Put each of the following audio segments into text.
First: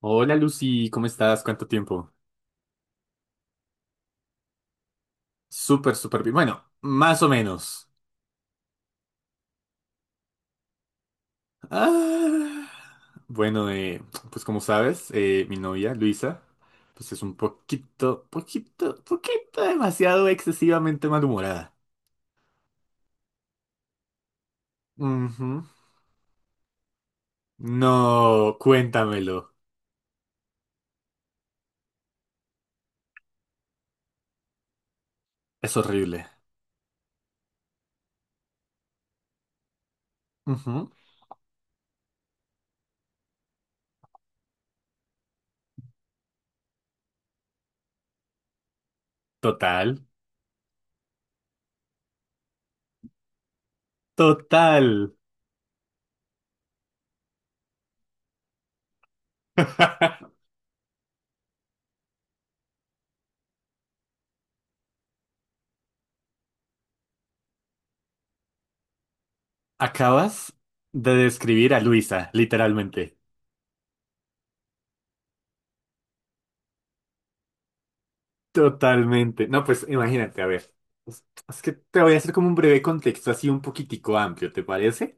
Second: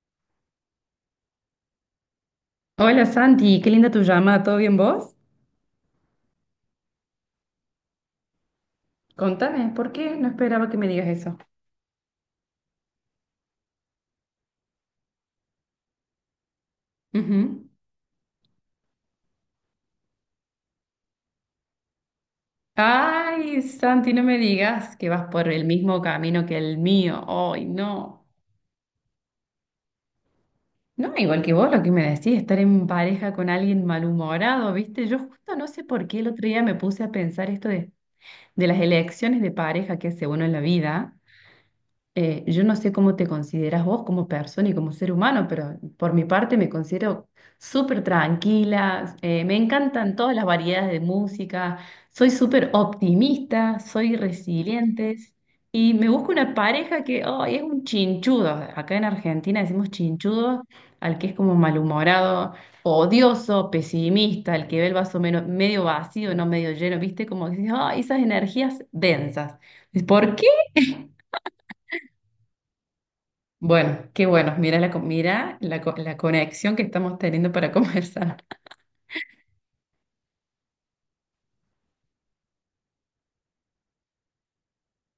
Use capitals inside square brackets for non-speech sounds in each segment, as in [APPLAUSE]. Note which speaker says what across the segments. Speaker 1: Hola Lucy, ¿cómo estás? ¿Cuánto tiempo?
Speaker 2: Hola Santi, qué linda tu llamada, ¿todo bien vos?
Speaker 1: Súper, súper bien. Bueno, más o menos.
Speaker 2: Contame, ¿por qué? No esperaba que me digas eso.
Speaker 1: Ah, bueno, eh, pues como sabes, mi novia Luisa, pues es un
Speaker 2: Ujú.
Speaker 1: poquito, poquito, poquito demasiado excesivamente malhumorada.
Speaker 2: Ay, Santi, no me digas que vas por
Speaker 1: Ujú.
Speaker 2: el mismo camino que el mío. Ay, no.
Speaker 1: No, cuéntamelo.
Speaker 2: No, igual que vos lo que me decís, estar en pareja con alguien malhumorado, ¿viste? Yo justo no
Speaker 1: Es
Speaker 2: sé por qué
Speaker 1: horrible.
Speaker 2: el otro día me puse a pensar esto de las elecciones de pareja que hace uno en la
Speaker 1: Ujú.
Speaker 2: vida. Yo no sé cómo te consideras vos como persona y como ser humano, pero por mi parte me considero súper tranquila, me
Speaker 1: Total,
Speaker 2: encantan todas las variedades de música, soy súper optimista, soy
Speaker 1: total.
Speaker 2: resiliente y me busco una pareja que oh, es un chinchudo. Acá en Argentina decimos
Speaker 1: [LAUGHS]
Speaker 2: chinchudo al que es como malhumorado, odioso, pesimista, al que ve el vaso medio vacío, no medio lleno, ¿viste? Como que dices, "Ah, esas energías densas.
Speaker 1: Acabas
Speaker 2: ¿Por qué?"
Speaker 1: de describir a Luisa, literalmente.
Speaker 2: Bueno, qué bueno. La conexión que estamos teniendo para [LAUGHS] conversar.
Speaker 1: Totalmente. No, pues imagínate, a ver. Es que te voy a hacer como un breve contexto así un poquitico amplio, ¿te parece?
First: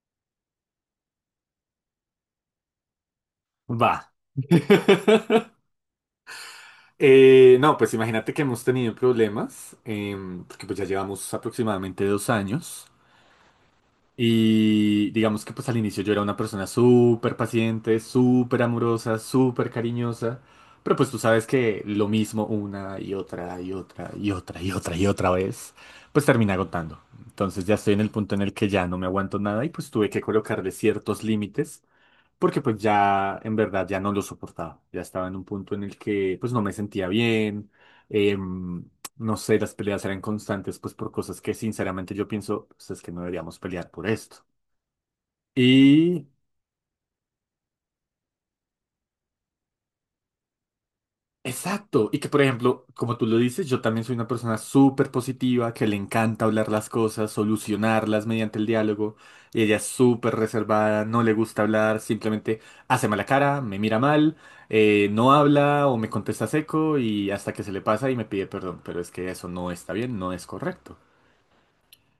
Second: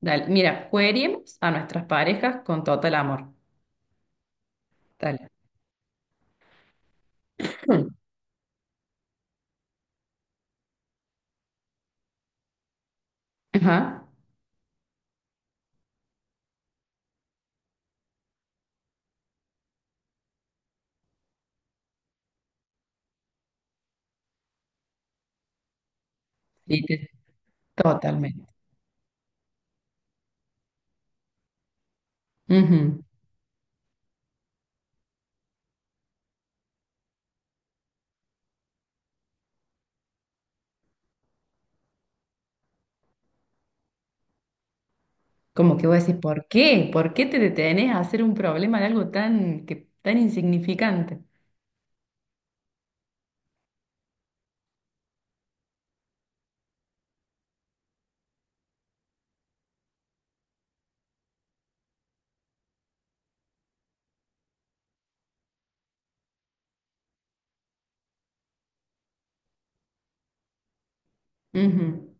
Speaker 2: Dale, mira, queremos a nuestras parejas con total amor.
Speaker 1: Va.
Speaker 2: Dale.
Speaker 1: [LAUGHS] No, pues
Speaker 2: [CLEARS THROAT]
Speaker 1: imagínate que hemos tenido problemas, porque pues ya llevamos aproximadamente 2 años.
Speaker 2: Ajá.
Speaker 1: Y digamos que pues al inicio yo era una persona súper paciente, súper amorosa, súper cariñosa, pero pues tú sabes que lo mismo una y otra y otra y otra y otra y otra vez, pues termina agotando.
Speaker 2: Lite-
Speaker 1: Entonces ya estoy en el punto en
Speaker 2: Totalmente.
Speaker 1: el que ya no me aguanto nada y pues tuve que colocarle ciertos límites porque pues
Speaker 2: Ujú.
Speaker 1: ya en verdad ya no lo soportaba, ya estaba en un punto en el que pues no me sentía bien, em, no sé, las peleas eran constantes pues por cosas que sinceramente yo pienso, pues es que no deberíamos pelear por esto.
Speaker 2: Como que voy a decir,
Speaker 1: Y
Speaker 2: ¿por qué? ¿Por qué te detenés a hacer un problema de algo tan, que, tan insignificante?
Speaker 1: Exacto. Y que, por ejemplo, como tú lo dices, yo también soy una persona súper positiva, que le encanta hablar las cosas, solucionarlas mediante el diálogo. Y ella es súper reservada, no le gusta hablar, simplemente hace mala cara, me mira mal, no habla o me contesta seco y hasta que se le pasa y me pide perdón. Pero es que eso no está bien, no es correcto.
Speaker 2: Ujú.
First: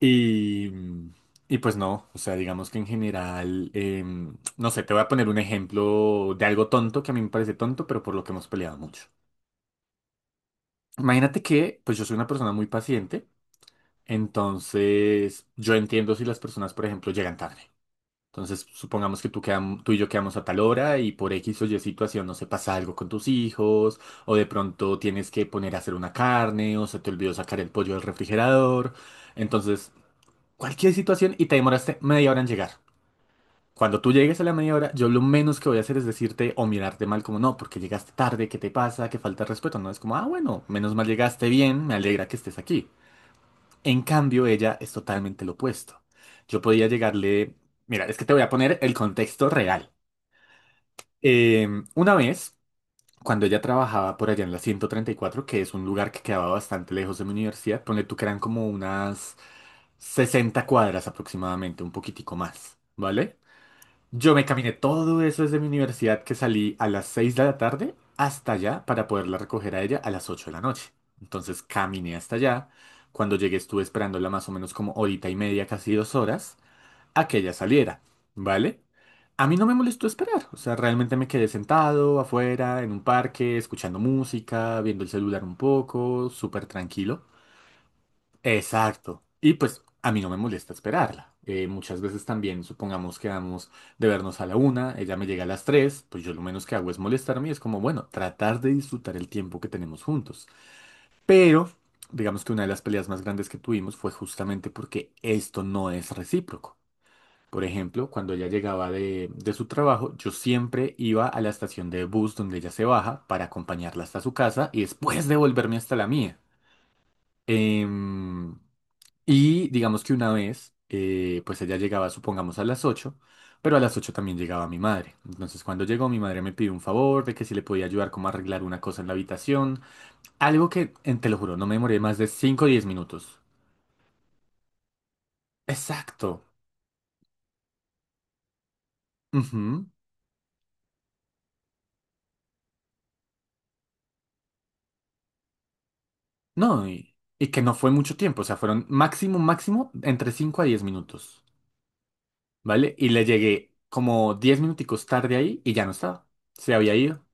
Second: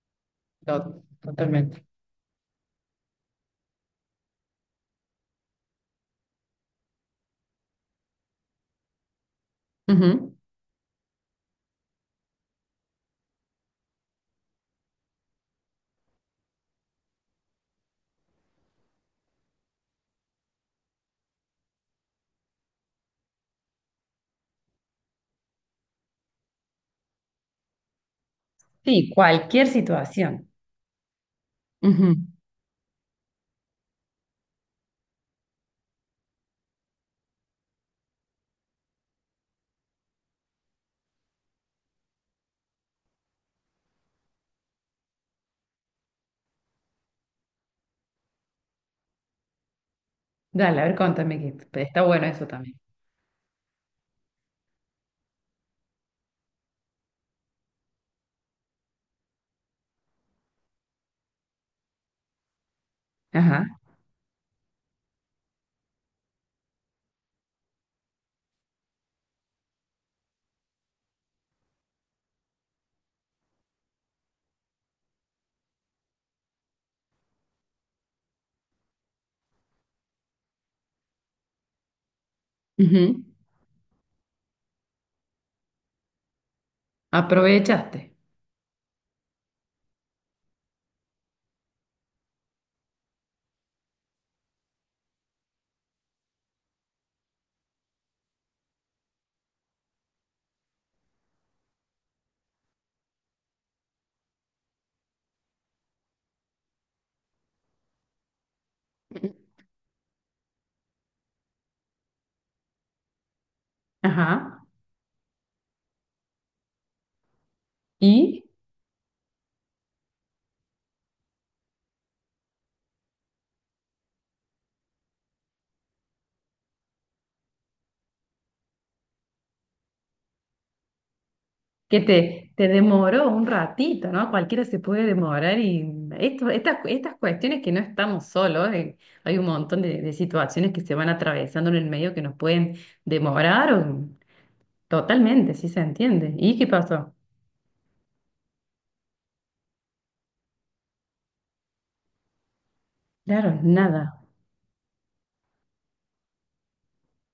Speaker 1: Y, mm, y pues
Speaker 2: Totalmente.
Speaker 1: no, o sea, digamos que en general, no sé, te voy a poner un ejemplo de algo tonto que a mí me parece tonto, pero por lo que hemos peleado mucho.
Speaker 2: Ujú.
Speaker 1: Imagínate que, pues yo soy una persona muy paciente, entonces yo entiendo si las personas, por ejemplo, llegan tarde. Entonces, supongamos que tú y yo quedamos a tal hora y por X o Y situación, no se pasa algo con tus hijos, o de pronto tienes que poner a hacer una carne, o se te olvidó sacar el pollo del refrigerador.
Speaker 2: Sí, cualquier
Speaker 1: Entonces,
Speaker 2: situación.
Speaker 1: cualquier situación y te demoraste
Speaker 2: Ujú.
Speaker 1: media hora en llegar. Cuando tú llegues a la media hora, yo lo menos que voy a hacer es decirte o mirarte mal como no, porque llegaste tarde, ¿qué te pasa? ¿Qué falta de respeto? No, es como, ah, bueno, menos mal llegaste bien, me alegra que estés aquí. En cambio, ella es totalmente lo opuesto. Yo podía llegarle, mira, es que te voy a poner el contexto real.
Speaker 2: Dale, a ver, contame
Speaker 1: Eh,
Speaker 2: que está
Speaker 1: una
Speaker 2: bueno eso
Speaker 1: vez,
Speaker 2: también.
Speaker 1: cuando ella trabajaba por allá en la 134, que es un lugar que quedaba bastante lejos de mi universidad, ponle tú que eran como unas 60 cuadras aproximadamente, un poquitico más, ¿vale?
Speaker 2: Ajá.
Speaker 1: Yo me caminé todo eso desde mi universidad que salí a las 6 de la tarde hasta allá para poderla recoger a ella a las 8 de la noche. Entonces caminé hasta allá. Cuando llegué estuve esperándola más o menos como horita y media, casi 2 horas, a que ella saliera, ¿vale? A mí no me molestó esperar, o sea, realmente me quedé sentado afuera, en un
Speaker 2: Ujú.
Speaker 1: parque, escuchando música, viendo el celular un poco, súper tranquilo.
Speaker 2: Aprovechaste.
Speaker 1: Exacto. Y pues a mí no me molesta esperarla. Muchas veces también, supongamos que vamos de vernos a la una, ella me llega a las tres, pues yo lo menos que hago es molestarme y es como, bueno, tratar de disfrutar el tiempo que tenemos juntos. Pero, digamos que una de las peleas más grandes que tuvimos fue justamente porque esto no es recíproco. Por ejemplo, cuando ella llegaba de su trabajo, yo siempre iba a la estación de bus donde ella se baja para acompañarla hasta su
Speaker 2: Ajá.
Speaker 1: casa y después devolverme hasta la mía.
Speaker 2: Y
Speaker 1: Em, y digamos que una vez, pues ella llegaba, supongamos, a las 8 pero a las 8 también llegaba mi madre. Entonces cuando llegó, mi madre me pidió un favor de que si le podía ayudar como a arreglar una cosa en la habitación. Algo que, te lo juro, no me demoré
Speaker 2: que
Speaker 1: más de
Speaker 2: te,
Speaker 1: cinco o
Speaker 2: te
Speaker 1: 10
Speaker 2: demoró
Speaker 1: minutos.
Speaker 2: un ratito, ¿no? Cualquiera se puede demorar y
Speaker 1: Exacto.
Speaker 2: esto, estas cuestiones que no estamos solos, hay un montón
Speaker 1: Ujú.
Speaker 2: de situaciones que se van atravesando en el medio que nos pueden demorar. Totalmente, sí se entiende. ¿Y qué
Speaker 1: No,
Speaker 2: pasó?
Speaker 1: y que no fue mucho tiempo, o sea, fueron máximo, máximo entre 5 a 10 minutos, ¿vale? Y le
Speaker 2: Claro,
Speaker 1: llegué
Speaker 2: nada.
Speaker 1: como 10 minuticos tarde ahí y ya no estaba. Se había ido.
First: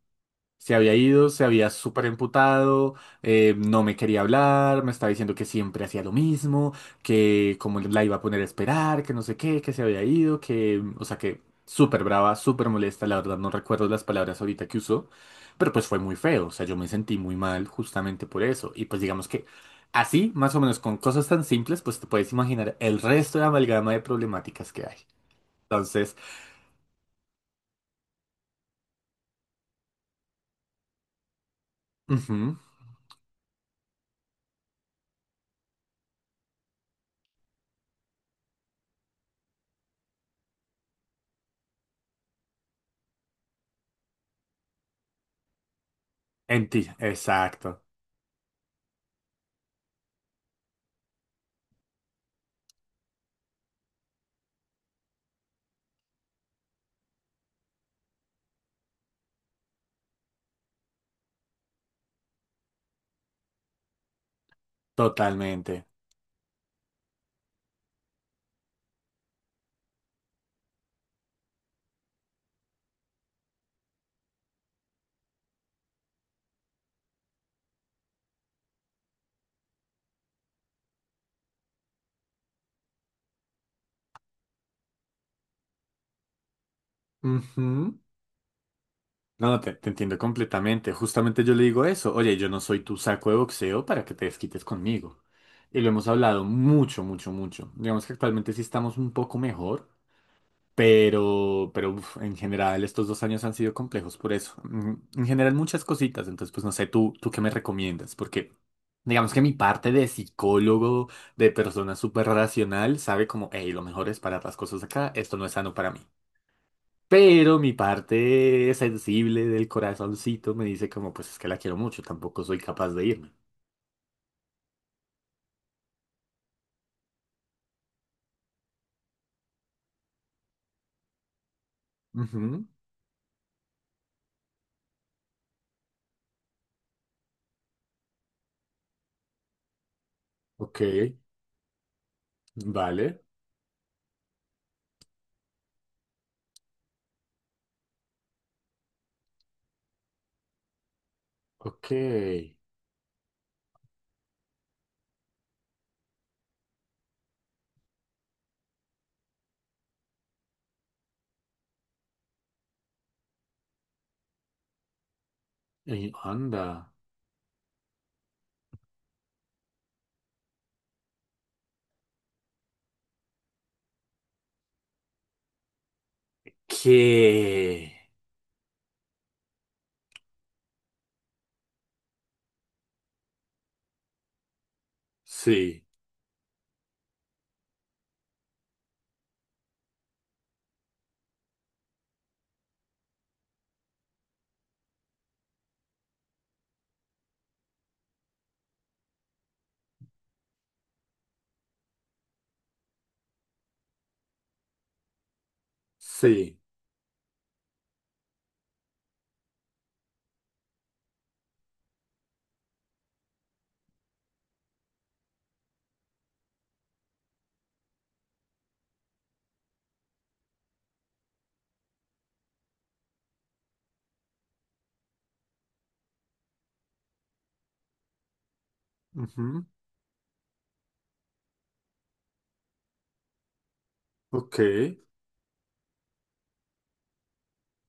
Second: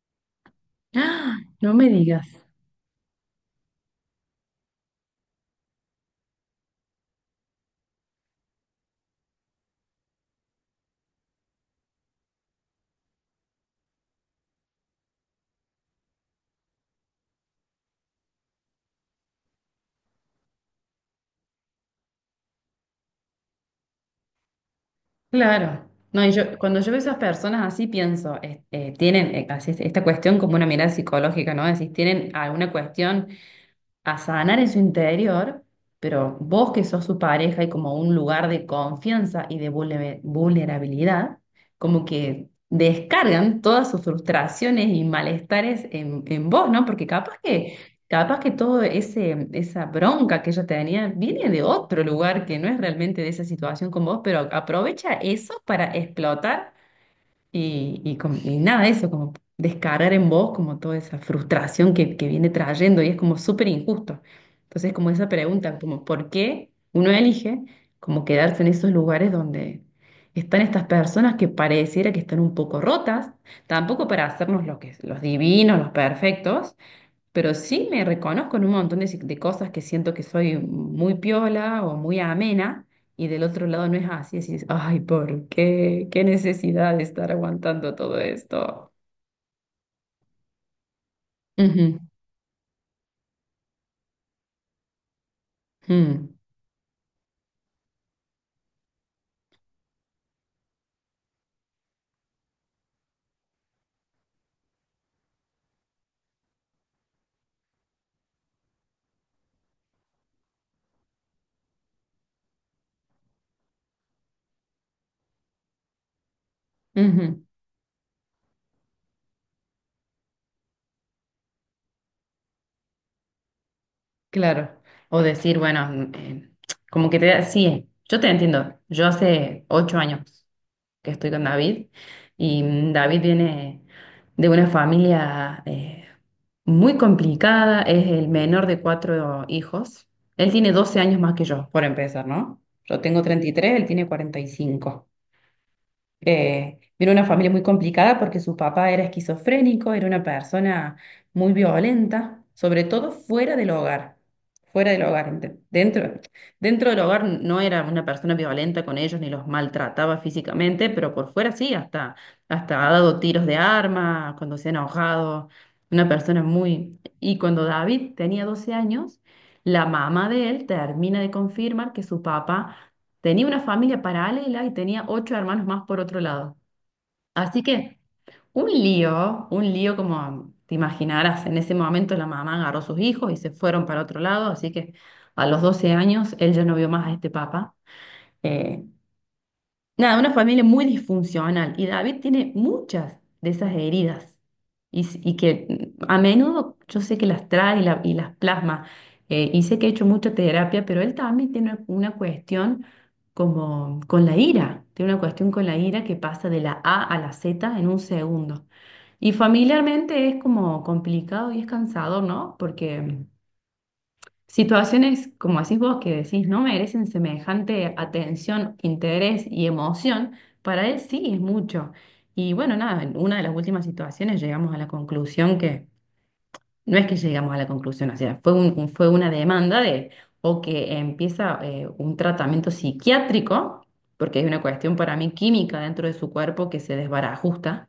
Speaker 1: Se había ido,
Speaker 2: ¡Ah!
Speaker 1: se había
Speaker 2: No me
Speaker 1: súper
Speaker 2: digas.
Speaker 1: emputado, no me quería hablar, me estaba diciendo que siempre hacía lo mismo, que como la iba a poner a esperar, que no sé qué, que se había ido, que, o sea, que súper brava, súper molesta, la verdad no recuerdo las palabras ahorita que usó, pero pues fue muy feo, o sea, yo me sentí muy mal justamente por eso, y pues digamos que así, más o menos con cosas tan simples, pues te puedes imaginar el resto de amalgama de problemáticas que hay.
Speaker 2: Claro.
Speaker 1: Entonces,
Speaker 2: No, y yo, cuando yo veo esas personas así pienso, tienen esta cuestión como una mirada psicológica, ¿no? Es decir, tienen
Speaker 1: ujú,
Speaker 2: alguna cuestión a sanar en su interior, pero vos que sos su pareja y como un lugar de confianza y de vulnerabilidad, como que descargan todas sus frustraciones y malestares en
Speaker 1: en
Speaker 2: vos,
Speaker 1: ti,
Speaker 2: ¿no? Porque capaz
Speaker 1: exacto,
Speaker 2: que, capaz que todo esa bronca que ella tenía viene de otro lugar que no es realmente de esa situación con vos, pero aprovecha eso para explotar y nada, eso, como descargar en vos como toda esa frustración que viene trayendo y es como súper injusto. Entonces, como esa pregunta,
Speaker 1: totalmente.
Speaker 2: como por qué uno elige como quedarse en esos lugares donde están estas personas que pareciera que están un poco rotas, tampoco para hacernos lo que, los divinos, los perfectos, pero sí me reconozco en un montón de, si- de cosas que siento que soy muy piola o muy amena, y del otro lado no es así. Decís, ay, ¿por qué? ¿Qué necesidad de estar aguantando
Speaker 1: Ujú.
Speaker 2: todo esto?
Speaker 1: No, no, te entiendo completamente. Justamente yo le digo
Speaker 2: Ujú.
Speaker 1: eso. Oye, yo no soy tu saco de boxeo para que te desquites conmigo. Y lo hemos
Speaker 2: Mm.
Speaker 1: hablado mucho, mucho, mucho. Digamos que actualmente sí estamos un poco mejor, pero uf, en general estos 2 años han sido complejos por eso. En general muchas cositas. Entonces, pues no sé, tú qué me recomiendas, porque digamos que mi parte de psicólogo, de persona súper racional, sabe como, hey, lo mejor es parar las cosas acá, esto no es sano para mí.
Speaker 2: Ujú.
Speaker 1: Pero mi parte sensible del corazoncito me dice como, pues es que la quiero mucho, tampoco soy capaz de irme.
Speaker 2: Claro. O decir, bueno, como que te da, sí, yo te entiendo. Yo hace 8 años que estoy con David. Y
Speaker 1: Ujú,
Speaker 2: David viene de una familia muy complicada, es el menor de 4 hijos. Él tiene
Speaker 1: ok,
Speaker 2: 12 años más que yo, por empezar, ¿no? Yo
Speaker 1: vale,
Speaker 2: tengo 33, él tiene 45. Era una familia muy complicada porque su papá era esquizofrénico, era una persona muy
Speaker 1: ok.
Speaker 2: violenta, sobre todo fuera del hogar. Fuera del hogar, dentro del hogar no era una persona violenta con ellos ni los maltrataba físicamente, pero por fuera sí, hasta ha dado tiros de arma cuando se ha enojado. Una persona
Speaker 1: Anda.
Speaker 2: muy. Y cuando David tenía 12 años, la mamá de él termina de confirmar que su papá tenía una familia paralela y tenía 8 hermanos más por otro lado. Así que
Speaker 1: ¿Qué?
Speaker 2: un lío como te imaginarás, en ese momento la mamá agarró a sus hijos y se fueron para otro lado, así que a los
Speaker 1: Sí,
Speaker 2: 12 años él ya no vio más a este papá. Eh, Nada, una familia muy disfuncional y David tiene muchas de esas heridas que a menudo yo sé que las trae y las plasma, y sé que he hecho mucha terapia, pero él también tiene una cuestión como con la ira, tiene una cuestión con la ira que pasa
Speaker 1: sí.
Speaker 2: de la A a la Z en un segundo. Y familiarmente es como complicado y es cansador, ¿no? Porque situaciones como decís vos que decís no merecen semejante atención, interés y emoción, para él sí es mucho. Y bueno, nada, en una de las últimas situaciones llegamos a la conclusión que, no es que llegamos a la conclusión, o sea, fue fue una
Speaker 1: Ujú,
Speaker 2: demanda de, o que empieza un tratamiento psiquiátrico, porque hay
Speaker 1: ok,
Speaker 2: una cuestión para mí química dentro de su cuerpo que se desbarajusta,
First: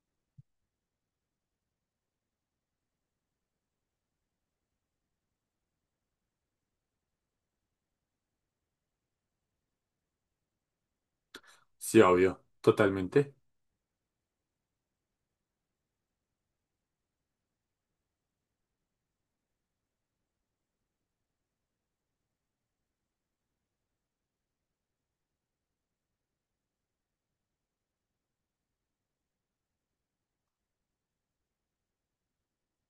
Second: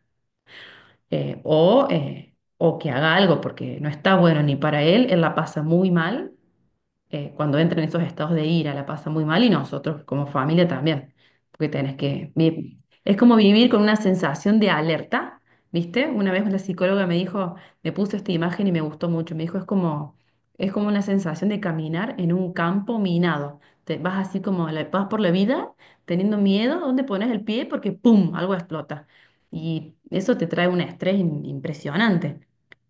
Speaker 2: o que haga algo, porque no está bueno ni para él, él la pasa muy mal cuando entra en esos estados de ira, la pasa muy mal y nosotros como familia también, porque tenés
Speaker 1: sí,
Speaker 2: que
Speaker 1: obvio,
Speaker 2: es
Speaker 1: totalmente.
Speaker 2: como vivir con una sensación de alerta, ¿viste? Una vez la psicóloga me dijo, me puso esta imagen y me gustó mucho, me dijo, es como una sensación de caminar en un campo minado. Te vas así como, vas por la vida teniendo miedo, ¿dónde pones el pie? Porque ¡pum! Algo explota. Y eso te trae un estrés impresionante.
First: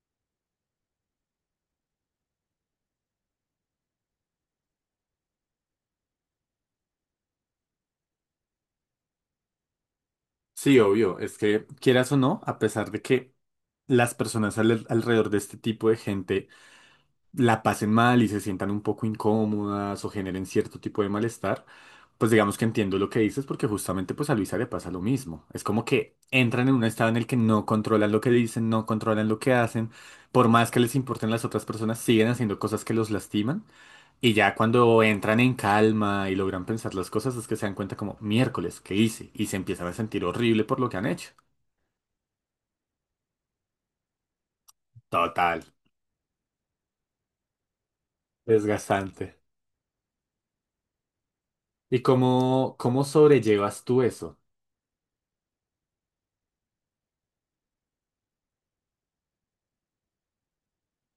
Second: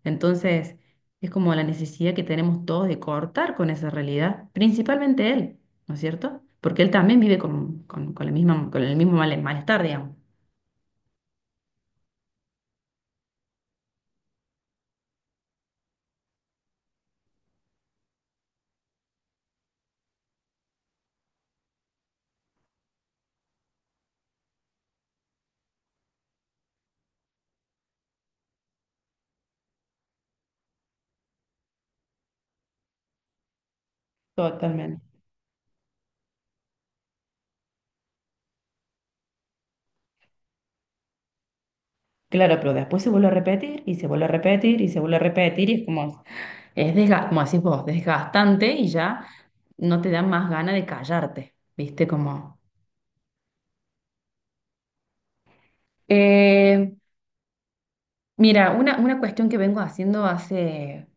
Speaker 2: Entonces. Es como la necesidad que tenemos todos de cortar con esa realidad, principalmente él, ¿no es cierto? Porque él también vive con la misma, con el mismo malestar, digamos.
Speaker 1: Sí, obvio, es que quieras o no, a pesar de que las personas alrededor de este tipo de gente la pasen mal y se sientan un poco incómodas o generen cierto tipo de malestar, pues digamos que entiendo lo que dices porque justamente pues a Luisa le pasa lo mismo. Es como que entran en un estado en el que no controlan lo que dicen, no controlan lo que hacen, por más que les importen las otras personas, siguen haciendo cosas que los lastiman y ya
Speaker 2: Totalmente.
Speaker 1: cuando entran en calma y logran pensar las cosas es que se dan cuenta como miércoles, ¿qué hice? Y se empiezan a sentir horrible por lo que han hecho.
Speaker 2: Claro, pero después se vuelve a repetir y se vuelve a repetir y se vuelve a
Speaker 1: Total,
Speaker 2: repetir y es como, es como decís vos, desgastante y ya
Speaker 1: desgastante.
Speaker 2: no te da más ganas de callarte,
Speaker 1: ¿Y
Speaker 2: ¿viste? Como.
Speaker 1: cómo sobrellevas tú eso?
Speaker 2: Eh, Mira, una cuestión que vengo haciendo hace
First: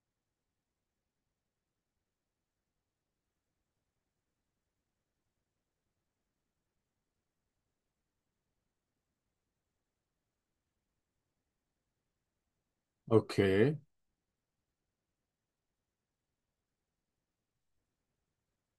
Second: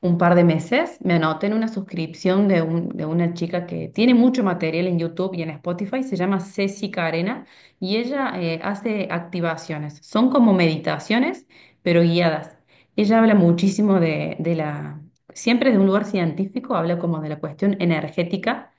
Speaker 2: un par de meses, me anoté en una suscripción de una chica que tiene mucho material en YouTube y en Spotify, se llama Ceci Carena, y ella hace activaciones, son como meditaciones, pero guiadas. Ella habla
Speaker 1: Ok.
Speaker 2: muchísimo siempre de un lugar científico, habla como de la cuestión energética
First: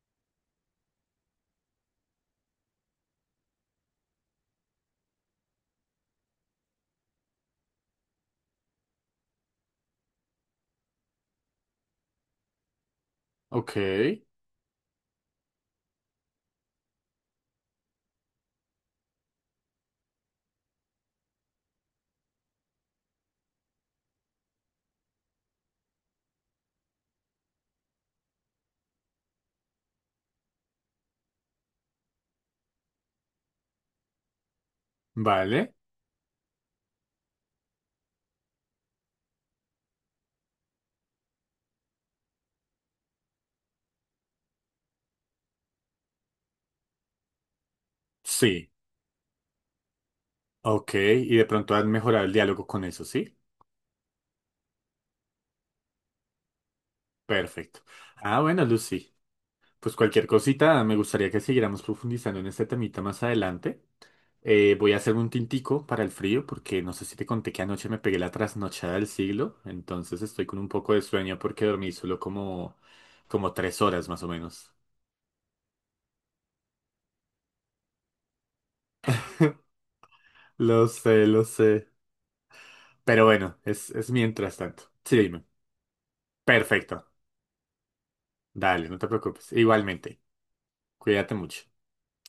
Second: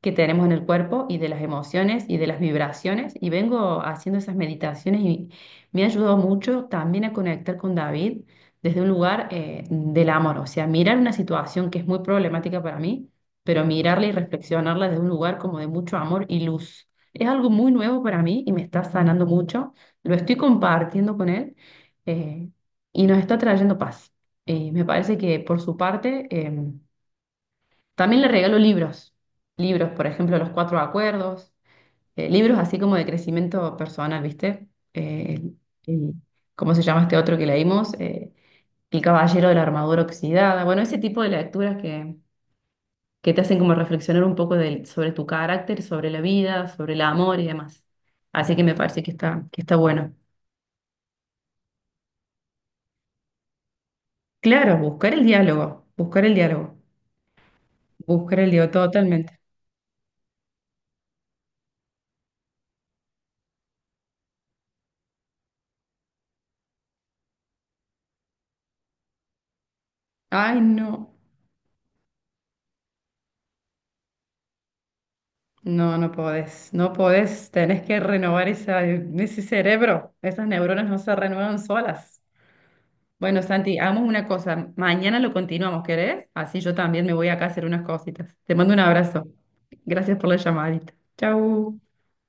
Speaker 2: que tenemos en el cuerpo y de las emociones y de las vibraciones. Y vengo haciendo esas meditaciones y me ha ayudado mucho también a conectar con David desde un lugar del amor, o sea, mirar una situación que es muy problemática para mí, pero
Speaker 1: Ok,
Speaker 2: mirarla y reflexionarla desde un lugar como de mucho amor y luz. Es algo muy nuevo para mí y me está sanando mucho. Lo estoy compartiendo con él, eh, y nos está trayendo paz. Me parece que por su parte, también le regalo libros, por ejemplo, Los Cuatro Acuerdos, libros así como de crecimiento personal, ¿viste? Eh, el-
Speaker 1: vale,
Speaker 2: el- ¿Cómo se llama este otro que leímos? El Caballero de la Armadura Oxidada. Bueno, ese tipo de lecturas que te hacen como reflexionar un poco sobre tu carácter, sobre la vida, sobre el amor y demás. Así que
Speaker 1: sí,
Speaker 2: me parece que está bueno.
Speaker 1: ok, y de pronto han mejorado el diálogo con eso, ¿sí?
Speaker 2: Claro, buscar el diálogo, buscar el diálogo,
Speaker 1: Perfecto. Ah,
Speaker 2: buscar el
Speaker 1: bueno,
Speaker 2: diálogo
Speaker 1: Lucy,
Speaker 2: totalmente.
Speaker 1: pues cualquier cosita, me gustaría que siguiéramos profundizando en este temita más adelante. Voy a hacerme un tintico para el frío, porque no sé si te conté que anoche me pegué la trasnochada del siglo, entonces estoy con
Speaker 2: Ay,
Speaker 1: un poco de
Speaker 2: no.
Speaker 1: sueño porque dormí solo como, como 3 horas más o menos.
Speaker 2: No, no podés, no podés, tenés que renovar ese
Speaker 1: [LAUGHS]
Speaker 2: cerebro, esas
Speaker 1: Lo
Speaker 2: neuronas no se
Speaker 1: sé, lo
Speaker 2: renuevan
Speaker 1: sé.
Speaker 2: solas.
Speaker 1: Pero
Speaker 2: Bueno,
Speaker 1: bueno,
Speaker 2: Santi,
Speaker 1: es,
Speaker 2: hagamos
Speaker 1: es
Speaker 2: una
Speaker 1: mientras
Speaker 2: cosa,
Speaker 1: tanto. Sí,
Speaker 2: mañana lo
Speaker 1: dime.
Speaker 2: continuamos, ¿querés? Así yo también
Speaker 1: Perfecto.
Speaker 2: me voy acá a hacer unas cositas. Te mando un
Speaker 1: Dale, no te
Speaker 2: abrazo.
Speaker 1: preocupes.
Speaker 2: Gracias
Speaker 1: Igualmente.
Speaker 2: por la llamadita.
Speaker 1: Cuídate mucho.
Speaker 2: Chau.